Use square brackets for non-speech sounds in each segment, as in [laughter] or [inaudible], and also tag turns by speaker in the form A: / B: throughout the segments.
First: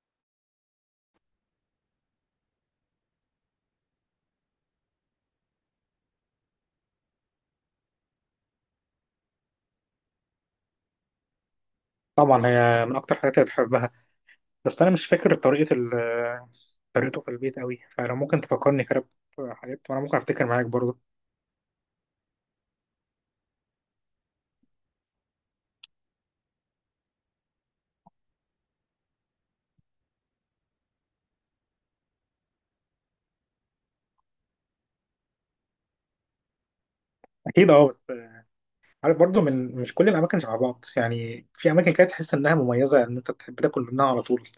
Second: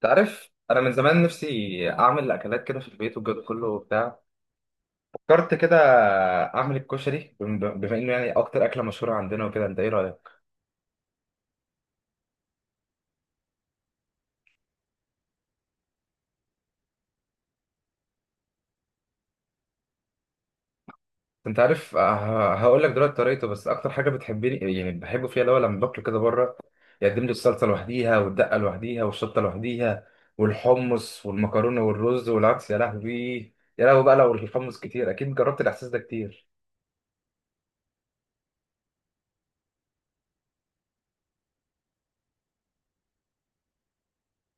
A: تعرف، انا من زمان نفسي اعمل اكلات كده في البيت والجو ده كله وبتاع. فكرت كده اعمل الكشري، بما انه يعني اكتر اكله مشهوره عندنا وكده. انت ايه رايك؟
B: طبعا هي من اكتر الحاجات اللي بحبها. بس انا مش فاكر طريقه طريقته في البيت قوي، فلو ممكن تفكرني كده بحاجات وانا ممكن افتكر معاك برضه.
A: انت عارف، هقول لك دلوقتي طريقته. بس اكتر حاجه بتحبني يعني بحبه فيها اللي هو لما باكله كده بره يقدم لي الصلصه لوحديها والدقه لوحديها والشطه لوحديها والحمص والمكرونه والرز والعدس. يا لهوي، يا لهوي بقى لو الحمص كتير، اكيد جربت الاحساس ده كتير.
B: اكيد اه، بس عارف برضه، من مش كل الاماكن شبه بعض يعني، في اماكن كده تحس انها مميزه، ان انت تحب تاكل منها على طول.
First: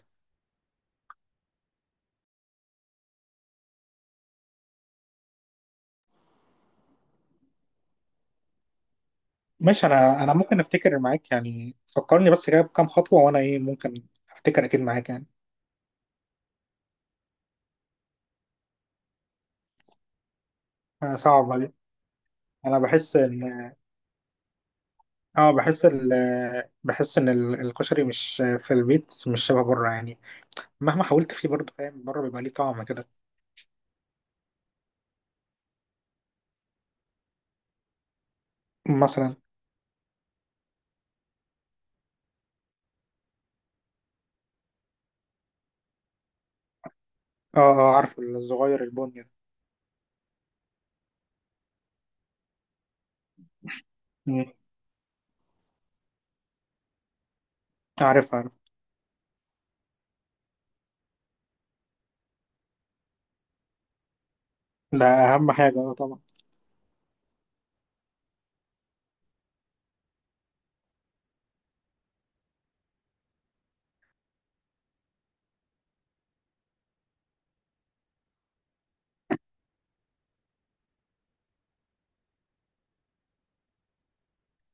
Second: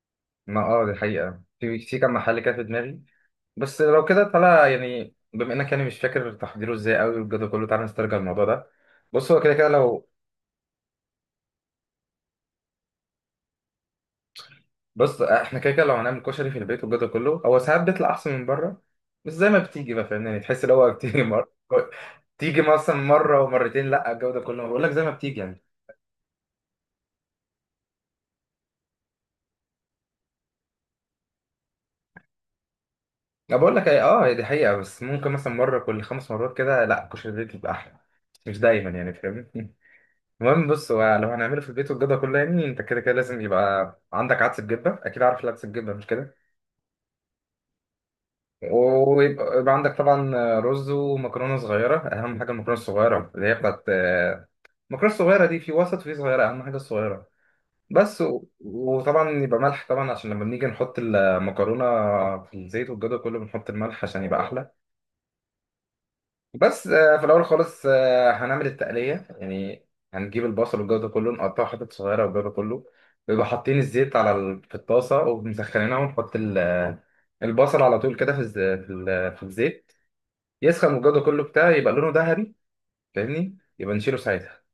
A: ما اه، دي حقيقه، في كام محل كده في دماغي. بس لو كده تعالى، يعني بما انك يعني مش فاكر تحضيره ازاي قوي والجدول كله، تعالى نسترجع الموضوع ده. بص، هو كده كده
B: ماشي،
A: لو.
B: انا ممكن افتكر معاك يعني، فكرني بس كده بكام خطوه وانا ايه ممكن افتكر اكيد معاك
A: بص
B: يعني.
A: احنا كده كده لو هنعمل كشري في البيت والجدول كله، هو ساعات بيطلع احسن من بره. بس زي ما بتيجي بقى، فاهمني، يعني تحس ان هو [laughs]
B: آه،
A: بتيجي مره.
B: صعب عليك.
A: تيجي
B: انا
A: مثلا
B: بحس
A: مره
B: ان
A: ومرتين، لا الجوده كله، بقول لك زي ما بتيجي
B: اه،
A: يعني.
B: بحس بحس ان الكشري مش في البيت مش شبه بره يعني. مهما حاولت فيه برضه فاهم، بره بيبقى ليه طعم كده.
A: انا بقول لك ايه، اه، هي دي حقيقه، بس ممكن مثلا مره كل خمس مرات كده لا كشري البيت بيبقى احلى. مش دايما يعني،
B: مثلا.
A: فاهمني. [laughs] المهم، بص، هو لو هنعمله في البيت والجدول كله، يعني انت كده كده لازم يبقى عندك عدس بجبه. اكيد عارف العدس بجبه، مش كده؟
B: اه اه، عارف، الصغير البني ده.
A: ويبقى يبقى عندك طبعا رز ومكرونه صغيره. اهم حاجه المكرونه الصغيره اللي هي بتاعت.
B: مم.
A: المكرونه الصغيره دي في وسط وفي صغيره، اهم حاجه الصغيره. بس
B: عارف عارف.
A: وطبعا يبقى ملح طبعا، عشان لما بنيجي نحط المكرونه في الزيت والجو ده كله بنحط الملح عشان يبقى احلى.
B: ده اهم حاجه، اه طبعا.
A: بس في الاول خالص، هنعمل التقليه يعني. هنجيب البصل والجو ده كله نقطعه حتت صغيره والجو ده كله. بيبقى حاطين الزيت على في الطاسه ومسخنينها، ونحط البصل على طول كده في الزيت. يسخن والجو ده كله بتاع يبقى لونه ذهبي، فاهمني؟ يبقى نشيله ساعتها.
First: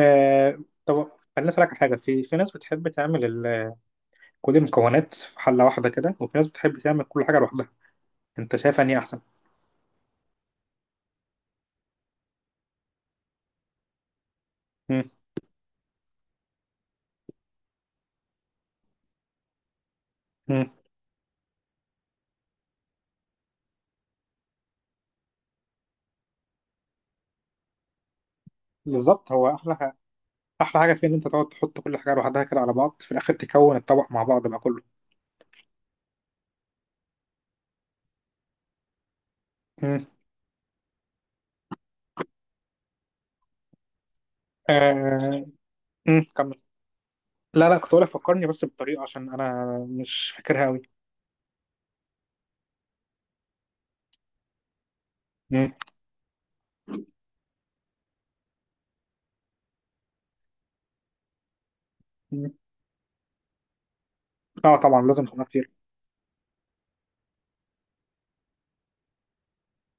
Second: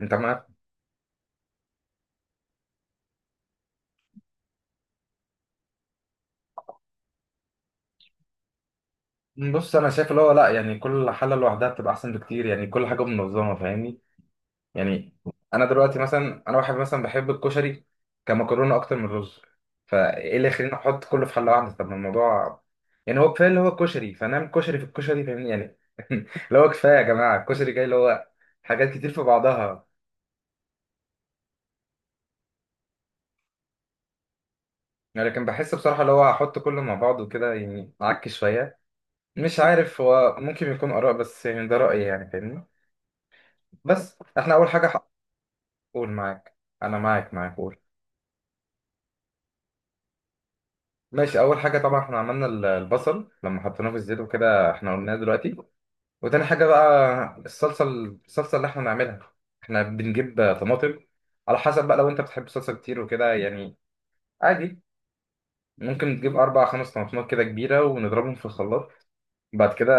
A: انت معاك؟
B: طب خليني اسالك على حاجه، في في ناس بتحب تعمل كل المكونات في حله واحده كده، وفي ناس بتحب تعمل كل حاجه لوحدها. انت شايف اني احسن؟
A: بص، انا شايف اللي هو لا، يعني كل حاله لوحدها بتبقى احسن بكتير، يعني كل حاجه منظمه، فاهمني
B: مم.
A: يعني. انا دلوقتي مثلا، انا واحد مثلا بحب الكشري كمكرونه اكتر من الرز. فايه اللي
B: مم.
A: يخليني احط كله في حله واحده؟ طب ما الموضوع يعني هو كفايه اللي هو كشري، فنعمل كشري في الكشري، فاهمني يعني. [laughs] اللي هو كفايه يا جماعه، الكشري جاي اللي هو حاجات كتير في
B: بالظبط، هو احلى
A: بعضها.
B: حاجه، احلى حاجه فيه ان انت تقعد تحط كل حاجه لوحدها كده على بعض، في الاخر تكون الطبق مع بعض بقى كله.
A: يعني لكن بحس بصراحه اللي هو احط كله مع بعض وكده يعني اعك شويه. مش عارف،
B: مم.
A: هو ممكن يكون آراء، بس يعني ده رأيي يعني، فاهمني. بس احنا أول حاجة
B: آه...
A: قول
B: مم.
A: معاك.
B: كمل.
A: أنا معاك
B: لا
A: قول.
B: لا، كنت بقول لك فكرني بس بالطريقه، عشان انا مش فاكرها قوي.
A: ماشي، أول حاجة طبعا احنا عملنا البصل لما حطيناه في الزيت وكده، احنا قلناه دلوقتي. وتاني حاجة بقى الصلصة اللي احنا نعملها، احنا بنجيب طماطم. على حسب بقى، لو انت بتحب صلصة كتير وكده يعني،
B: اه
A: عادي
B: طبعا، لازم خدمات كتير.
A: ممكن تجيب أربع خمس طماطمات كده كبيرة، ونضربهم في الخلاط. بعد كده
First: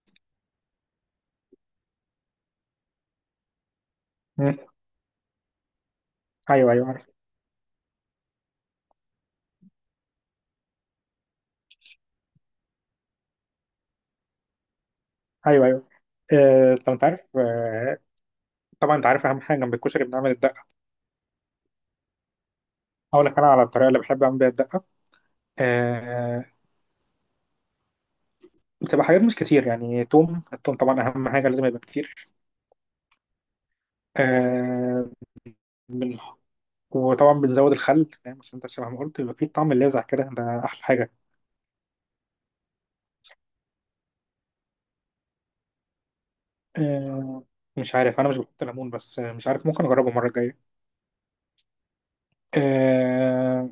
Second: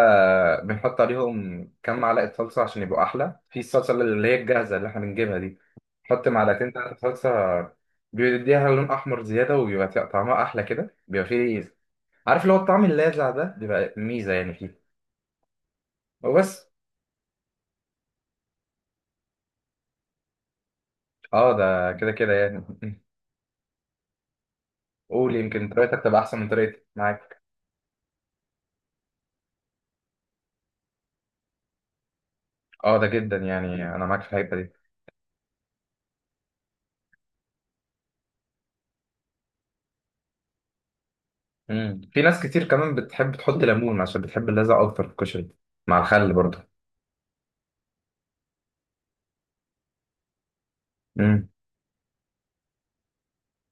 A: بنحط عليهم كام معلقة صلصة عشان يبقوا أحلى، في الصلصة اللي هي
B: مم.
A: الجاهزة اللي احنا بنجيبها دي، نحط
B: ايوه
A: معلقتين
B: ايوه
A: تلاتة
B: عارف.
A: صلصة. بيديها لون أحمر زيادة، وبيبقى طعمها أحلى كده، بيبقى فيه، عارف، اللي هو الطعم اللاذع ده بيبقى ميزة يعني فيه.
B: ايوه ايوه.
A: وبس.
B: آه، طب انت عارف، آه، طبعا انت عارف اهم حاجه جنب الكشري بنعمل الدقه.
A: اه ده كده كده يعني. [laughs]
B: اقول لك انا على الطريقه اللي بحب اعمل بيها الدقه.
A: قول، يمكن طريقتك تبقى أحسن
B: آه،
A: من طريقتي، معاك.
B: بتبقى حاجات مش كتير يعني، توم، التوم طبعا اهم حاجه، لازم يبقى كتير.
A: اه ده جدا يعني، أنا معاك في الحتة دي.
B: آه، بن- وطبعا بنزود الخل فاهم، عشان انت شبه ما قلت يبقى فيه طعم اللاذع كده، ده احلى حاجه.
A: مم. في ناس كتير كمان بتحب تحط ليمون عشان بتحب اللاذع أكتر في الكشري، مع الخل برضه.
B: آه، مش عارف، انا مش بحط ليمون، بس آه، مش عارف، ممكن اجربه المره الجايه. آه،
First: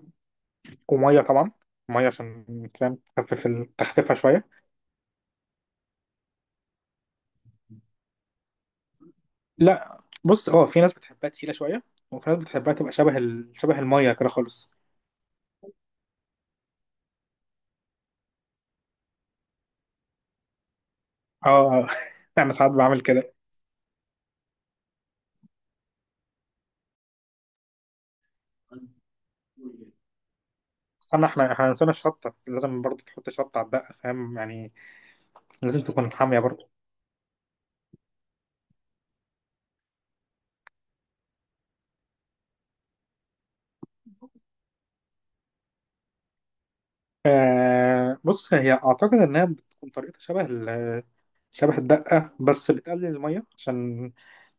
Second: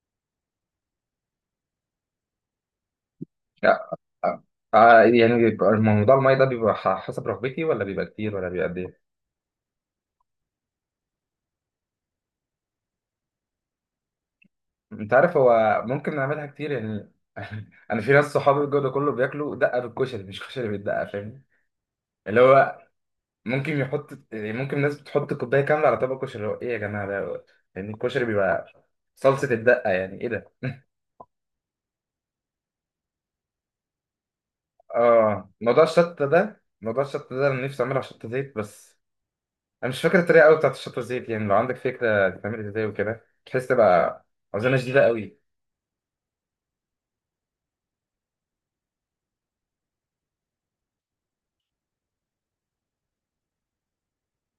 B: وميه طبعا. ميه عشان فاهم تخفف
A: آه،
B: تخففها
A: آه،
B: شويه.
A: يعني بيبقى الموضوع المية ده بيبقى حسب رغبتي، ولا بيبقى كتير، ولا بيبقى قد ايه؟
B: لا بص، اه في ناس بتحبها تقيله شويه، وفي ناس بتحبها تبقى شبه ال... شبه الميه كده خالص.
A: انت عارف، هو ممكن نعملها كتير يعني. [laughs] انا في ناس صحابي الجو ده كله بياكلوا دقه بالكشري، مش كشري بالدقه، فاهم؟
B: اه [laughs]
A: اللي
B: انا ساعات
A: هو
B: بعمل كده.
A: ممكن يحط يعني، ممكن ناس بتحط كوبايه كامله على طبق كشري، اللي هو ايه يا جماعه ده؟ يعني الكشري بيبقى صلصه الدقه، يعني ايه ده؟ [laughs]
B: استنى، احنا نسينا الشطه، لازم برضه تحط شطه على الدقه فاهم يعني.
A: اه،
B: لازم
A: موضوع
B: تكون
A: الشطه
B: حاميه
A: ده،
B: برضه.
A: موضوع الشطه ده انا نفسي اعملها شطه زيت بس. انا مش فاكر الطريقه قوي بتاعت الشطه زيت، يعني لو عندك فكره تتعمل ازاي وكده، بحيث تبقى عزومه شديده قوي.
B: آه بص، هي اعتقد انها بتكون طريقتها شبه ال... شبه الدقه، بس بتقلل الميه عشان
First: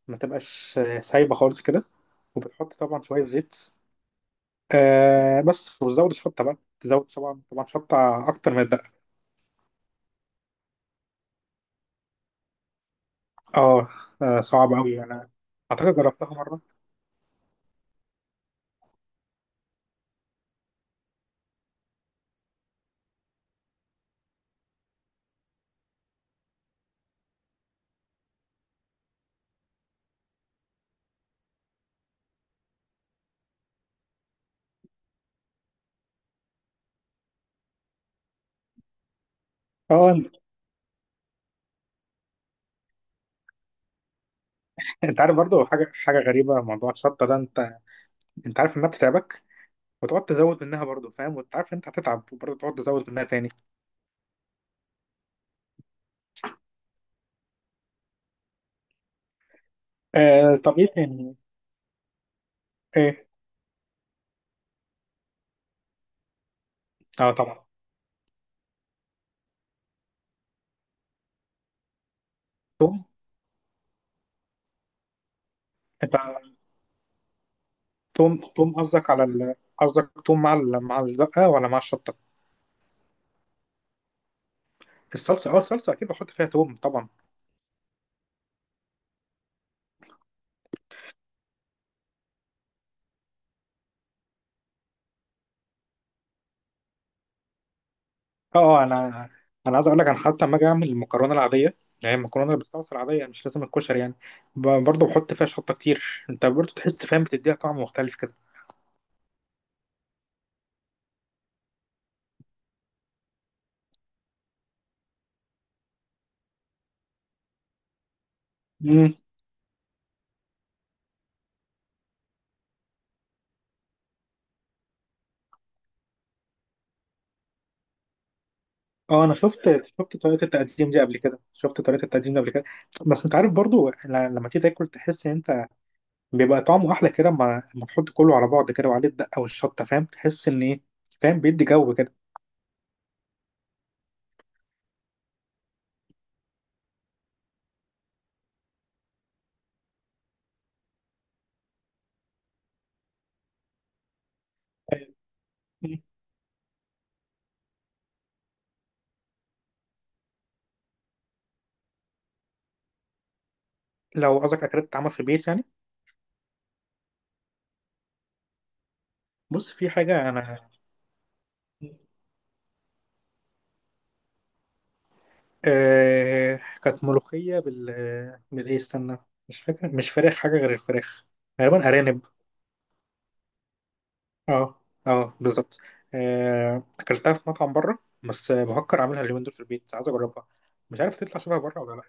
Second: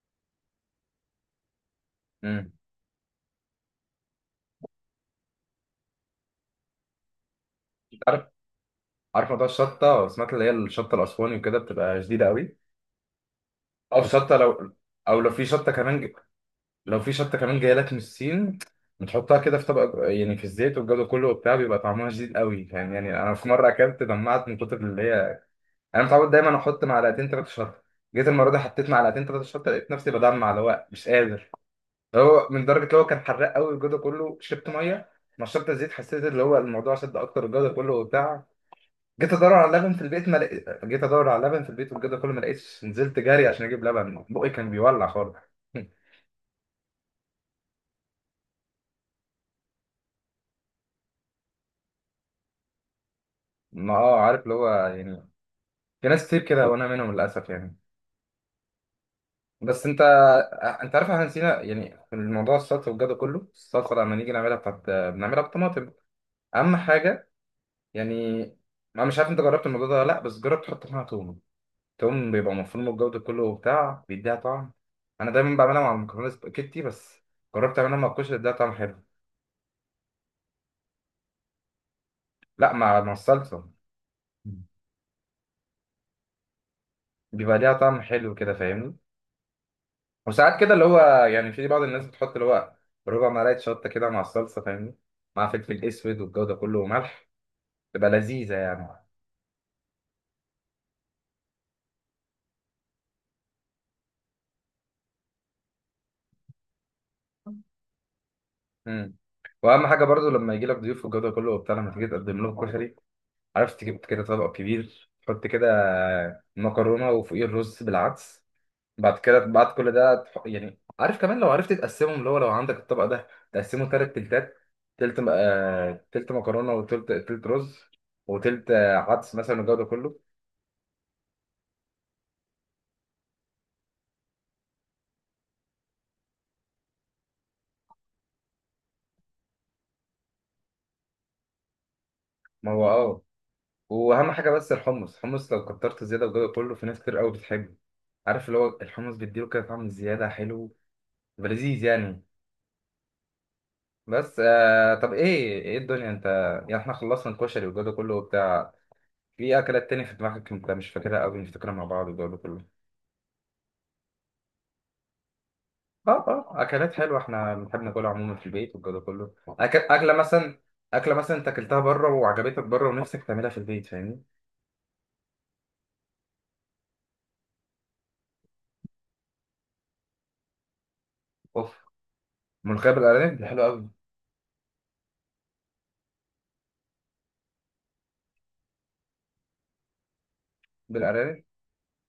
B: ما تبقاش سايبه خالص كده.
A: امم
B: وبتحط طبعا شويه زيت. آه بس، وتزود الشطه بقى، تزود طبعا طبعا
A: عارف،
B: شطه اكتر من الدقه.
A: عارف موضوع الشطه، سمعت اللي هي الشطه الاسواني وكده بتبقى شديده قوي.
B: اه.
A: او شطه
B: آه، صعب
A: لو
B: قوي،
A: او
B: انا
A: لو في شطه
B: اعتقد
A: كمان ج...
B: جربتها مره.
A: لو في شطه كمان جايه لك من الصين، بتحطها كده في طبق يعني في الزيت والجو ده كله وبتاع، بيبقى طعمها شديد قوي، فاهم يعني. انا في مره اكلت دمعت من كتر اللي هي. انا متعود دايما احط معلقتين ثلاثه شطه، جيت المره دي حطيت معلقتين ثلاثه شطه لقيت نفسي بدمع، اللي هو مش قادر. هو من درجه اللي هو كان حراق قوي الجو ده كله، شربت ميه، نشرت الزيت، حسيت اللي هو الموضوع شد اكتر الجو ده كله وبتاع.
B: اه انت،
A: جيت ادور على لبن في البيت والجو ده كله ما لقيتش، نزلت جري عشان اجيب لبن بقي كان بيولع
B: أنت
A: خالص.
B: عارف برضو حاجه،
A: [laughs]
B: حاجه غريبه موضوع الشطه ده، انت انت عارف انها بتتعبك وتقعد تزود منها برضو فاهم، وانت عارف إن انت هتتعب وبرضو تقعد تزود منها تاني.
A: ما اه، عارف اللي هو يعني في ناس كتير كده وانا منهم للاسف يعني. بس انت
B: آه طب ايه
A: انت عارف، احنا
B: تاني؟
A: نسينا يعني في الموضوع السلطه والجو ده
B: ايه
A: كله. السلطه لما نيجي نعملها بتاعت، بنعملها بالطماطم، اهم حاجه
B: اه طبعا.
A: يعني. انا مش عارف انت جربت الموضوع ده ولا لا، بس جرب تحط معاها توم. توم بيبقى مفروم
B: توم.
A: الجودة كله وبتاع، بيديها طعم. أنا دايما بعملها مع
B: انت
A: المكرونة سباكيتي بس، جربت أعملها مع الكشري
B: توم،
A: اديها طعم
B: توم
A: حلو.
B: قصدك على ال... قصدك توم مع ال... مع الدقه ولا مع الشطه؟
A: لا، مع الصلصة. مم.
B: الصلصه، اه الصلصه اكيد بحط فيها توم طبعا.
A: بيبقى ليها طعم حلو كده، فاهمني. وساعات كده اللي هو يعني في بعض الناس بتحط اللي هو ربع ملعقة شطة كده مع الصلصة، فاهمني، مع فلفل أسود والجودة كله وملح، تبقى لذيذة
B: اه
A: يعني.
B: انا، انا عايز اقول لك، انا حتى لما اجي اعمل المكرونه العاديه اللي هي المكرونه اللي بالصلصه العاديه، مش لازم الكشري يعني، برضه بحط فيها شطه كتير، انت برضه تحس فاهم، بتديها طعم مختلف كده.
A: مم. واهم حاجه برضو لما يجي لك ضيوف والجو ده كله وبتاع، لما تيجي تقدم لهم كشري، عرفت تجيب كده طبق كبير، تحط كده مكرونه وفوقيه الرز بالعدس.
B: امم.
A: بعد كده، بعد كل ده يعني، عارف كمان لو عرفت تقسمهم، اللي هو لو عندك الطبق ده تقسمه تلات تلتات، تلت مكرونة وتلت تلت رز وتلت
B: اه انا
A: عدس مثلا والجو ده
B: شفت شفت
A: كله.
B: طريقه التقديم دي قبل كده، شفت طريقه التقديم دي قبل كده، بس انت عارف برضه، لما تيجي تاكل تحس ان انت بيبقى طعمه احلى كده، اما اما تحط كله على بعض كده وعليه الدقه والشطه فاهم، تحس ان ايه، فاهم، بيدي جو كده.
A: ما هو اه. وأهم حاجة بس الحمص لو كترت زيادة والجو ده كله، في ناس كتير قوي بتحبه. عارف، اللي هو الحمص بيديله كده طعم زيادة حلو ولذيذ يعني. بس طب، ايه
B: مم.
A: الدنيا انت؟ يعني احنا خلصنا الكشري والجو ده كله وبتاع، في اكلات تاني في دماغك انت مش فاكرها قوي، نفتكرها مع بعض والجو ده كله.
B: لو قصدك اكلات بتتعمل في البيت يعني،
A: اه اه، اكلات حلوه احنا بنحب ناكلها عموما في البيت والجو ده كله.
B: بص في
A: اكله
B: حاجه انا،
A: مثلا. اكله مثلا انت اكلتها بره وعجبتك بره ونفسك تعملها في البيت، فاهمني.
B: آه كانت ملوخية بالإيه استنى، مش فاكر، مش فراخ، حاجة غير الفراخ،
A: اوف،
B: غالبا أرانب.
A: ملوخيه بالارانب دي حلوه قوي.
B: اه، اه بالظبط. آه، أكلتها في مطعم بره، بس بفكر أعملها اليومين دول في البيت، عايز أجربها. مش عارف تطلع
A: بالارانب،
B: شبه بره ولا لأ.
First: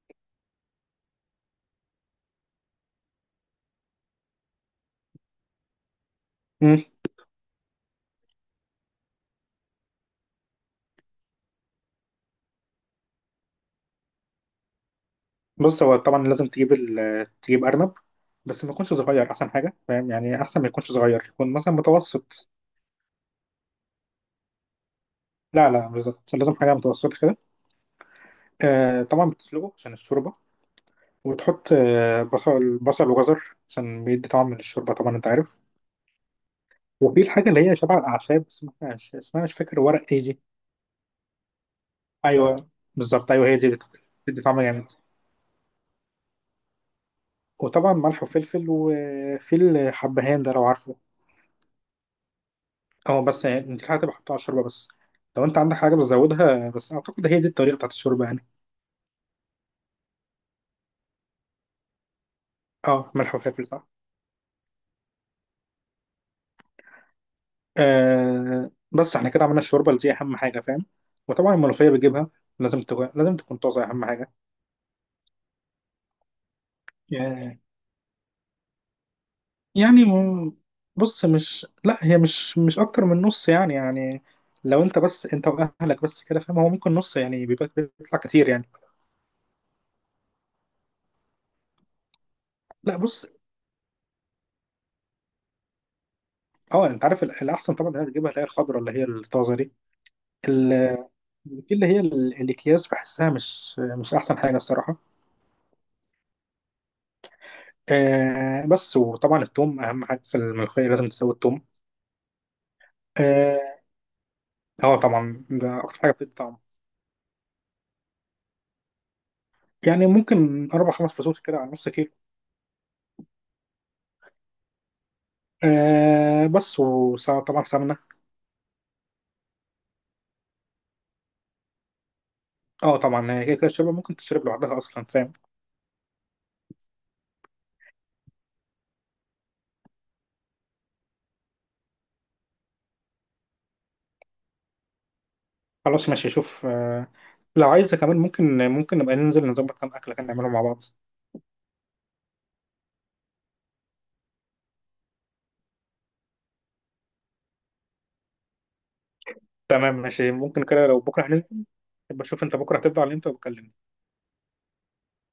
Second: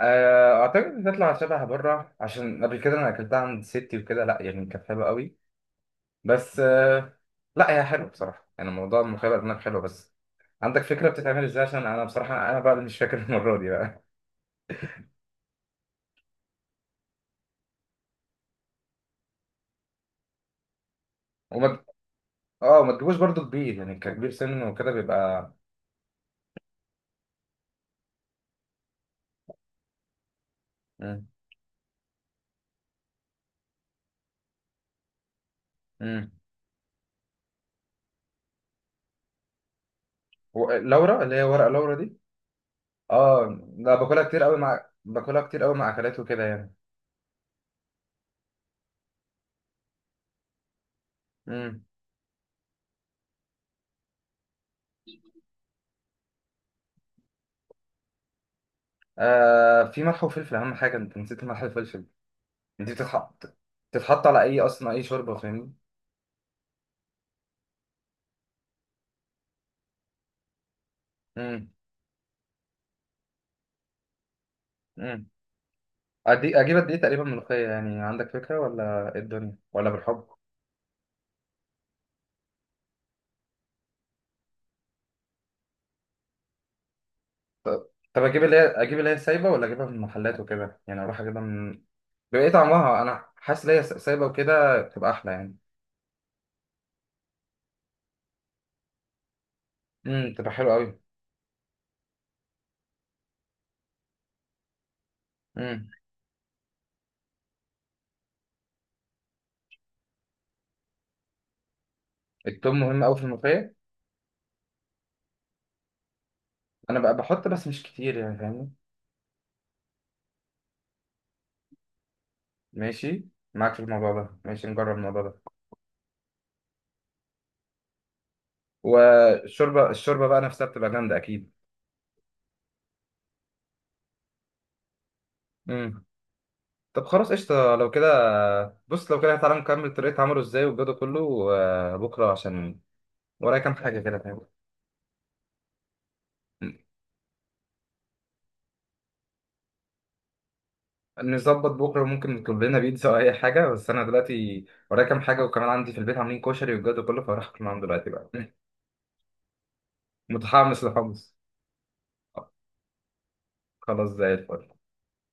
A: اعتقد بتطلع شبه بره عشان قبل كده انا اكلتها عند ستي وكده، لا يعني كانت حلوه قوي بس.
B: مم.
A: لا هي حلوه بصراحه، يعني موضوع الملوخيه بالارانب حلو. بس عندك فكره بتتعمل ازاي، عشان انا بصراحه انا بقى اللي مش فاكر [laughs] المره دي بقى.
B: بص، هو طبعا لازم تجيب ال... تجيب أرنب، بس ما يكونش صغير، أحسن حاجة فاهم يعني، أحسن ما يكونش صغير، يكون مثلا
A: وما
B: متوسط.
A: اه ما تجيبوش برضو كبير، يعني ككبير سن وكده بيبقى.
B: لا بالظبط، لازم حاجة متوسطة كده. آه طبعا بتسلقه عشان الشوربة.
A: مم.
B: وتحط آه، بصل وجزر، عشان بيدي طعم للشوربة طبعا، انت عارف.
A: مم.
B: وفي الحاجة اللي هي شبه الأعشاب، بس ما فيهاش اسمها، مش فاكر، ورق ايه دي؟
A: لورا، اللي هي ورقة لورا دي.
B: أيوه بالظبط، أيوه هي
A: اه،
B: دي
A: لا
B: بتدي طعم جامد.
A: باكلها كتير قوي مع اكلات وكده يعني.
B: وطبعا ملح وفلفل، وفي الحبهان ده لو عارفه.
A: امم
B: اه بس، يعني انت حاجة بحطها على الشوربة بس، لو انت عندك حاجة بتزودها، بس أعتقد هي دي الطريقة بتاعت الشوربة يعني.
A: في ملح وفلفل، اهم حاجة. انت نسيت الملح والفلفل، دي
B: اه ملح
A: بتتحط
B: وفلفل صح.
A: بتتحط على اي، اصلا اي شوربة، فاهمني.
B: آه بس احنا كده عملنا الشوربة اللي دي أهم حاجة فاهم. وطبعا
A: امم
B: الملوخية بتجيبها، لازم تكون، لازم تكون طازة أهم
A: امم اجيب قد ايه تقريبا
B: حاجة
A: ملوخية يعني، عندك فكرة ولا إيه الدنيا ولا
B: يعني.
A: بالحب؟
B: بص مش، لا هي مش، مش اكتر من نص يعني يعني، لو انت بس انت واهلك بس كده فاهم، هو ممكن نص يعني، بيبقى
A: طب
B: بيطلع
A: طب
B: كتير يعني.
A: اجيب اللي هي سايبة ولا اجيبها من المحلات وكده يعني، اروح اجيبها من. بيبقى ايه
B: لا
A: طعمها؟ انا
B: بص
A: حاسس ان هي سايبة وكده بتبقى احلى يعني.
B: اه، انت عارف الاحسن طبعا انك تجيبها اللي هي الخضراء، اللي هي الطازه دي.
A: بتبقى
B: ال-
A: حلوة قوي.
B: اللي هي الاكياس بحسها مش، مش احسن حاجه الصراحه.
A: امم
B: آه بس، وطبعا التوم اهم حاجه في الملوخيه، لازم تسوي التوم.
A: التوم مهم قوي في
B: اه.
A: الملوخية.
B: آه، طبعا ده اكتر حاجه بتدي طعم.
A: انا بقى بحط بس مش كتير يعني، فاهمني.
B: يعني ممكن 4 5 فصوص كده على نص كيلو.
A: ماشي، معاك في الموضوع ده، ماشي نجرب الموضوع ده.
B: آه بس، وطبعا سمنه.
A: والشوربه، الشوربه بقى نفسها بتبقى جامده اكيد.
B: اه طبعا، هي كده كده الشوربه ممكن تشرب لوحدها اصلا فاهم.
A: امم طب خلاص قشطه لو كده. بص لو كده، تعالى نكمل طريقه عمله ازاي والجو ده كله بكره، عشان ورايا كام حاجه كده، فاهم.
B: خلاص ماشي، شوف آه، لو عايزه كمان ممكن، ممكن نبقى ننزل نظبط كام اكله كده، نعملهم مع بعض.
A: نظبط بكره، ممكن نطلب لنا بيتزا او اي حاجه، بس انا دلوقتي ورايا كام حاجه، وكمان عندي في البيت عاملين كشري والجو ده كله فراح اكل معاهم دلوقتي بقى. [laughs]
B: تمام ماشي، ممكن
A: متحمس
B: كده، لو بكره
A: لحمص.
B: هننزل، يبقى شوف انت بكره هتفضى على امتى وبكلمني.
A: خلاص زي الفل.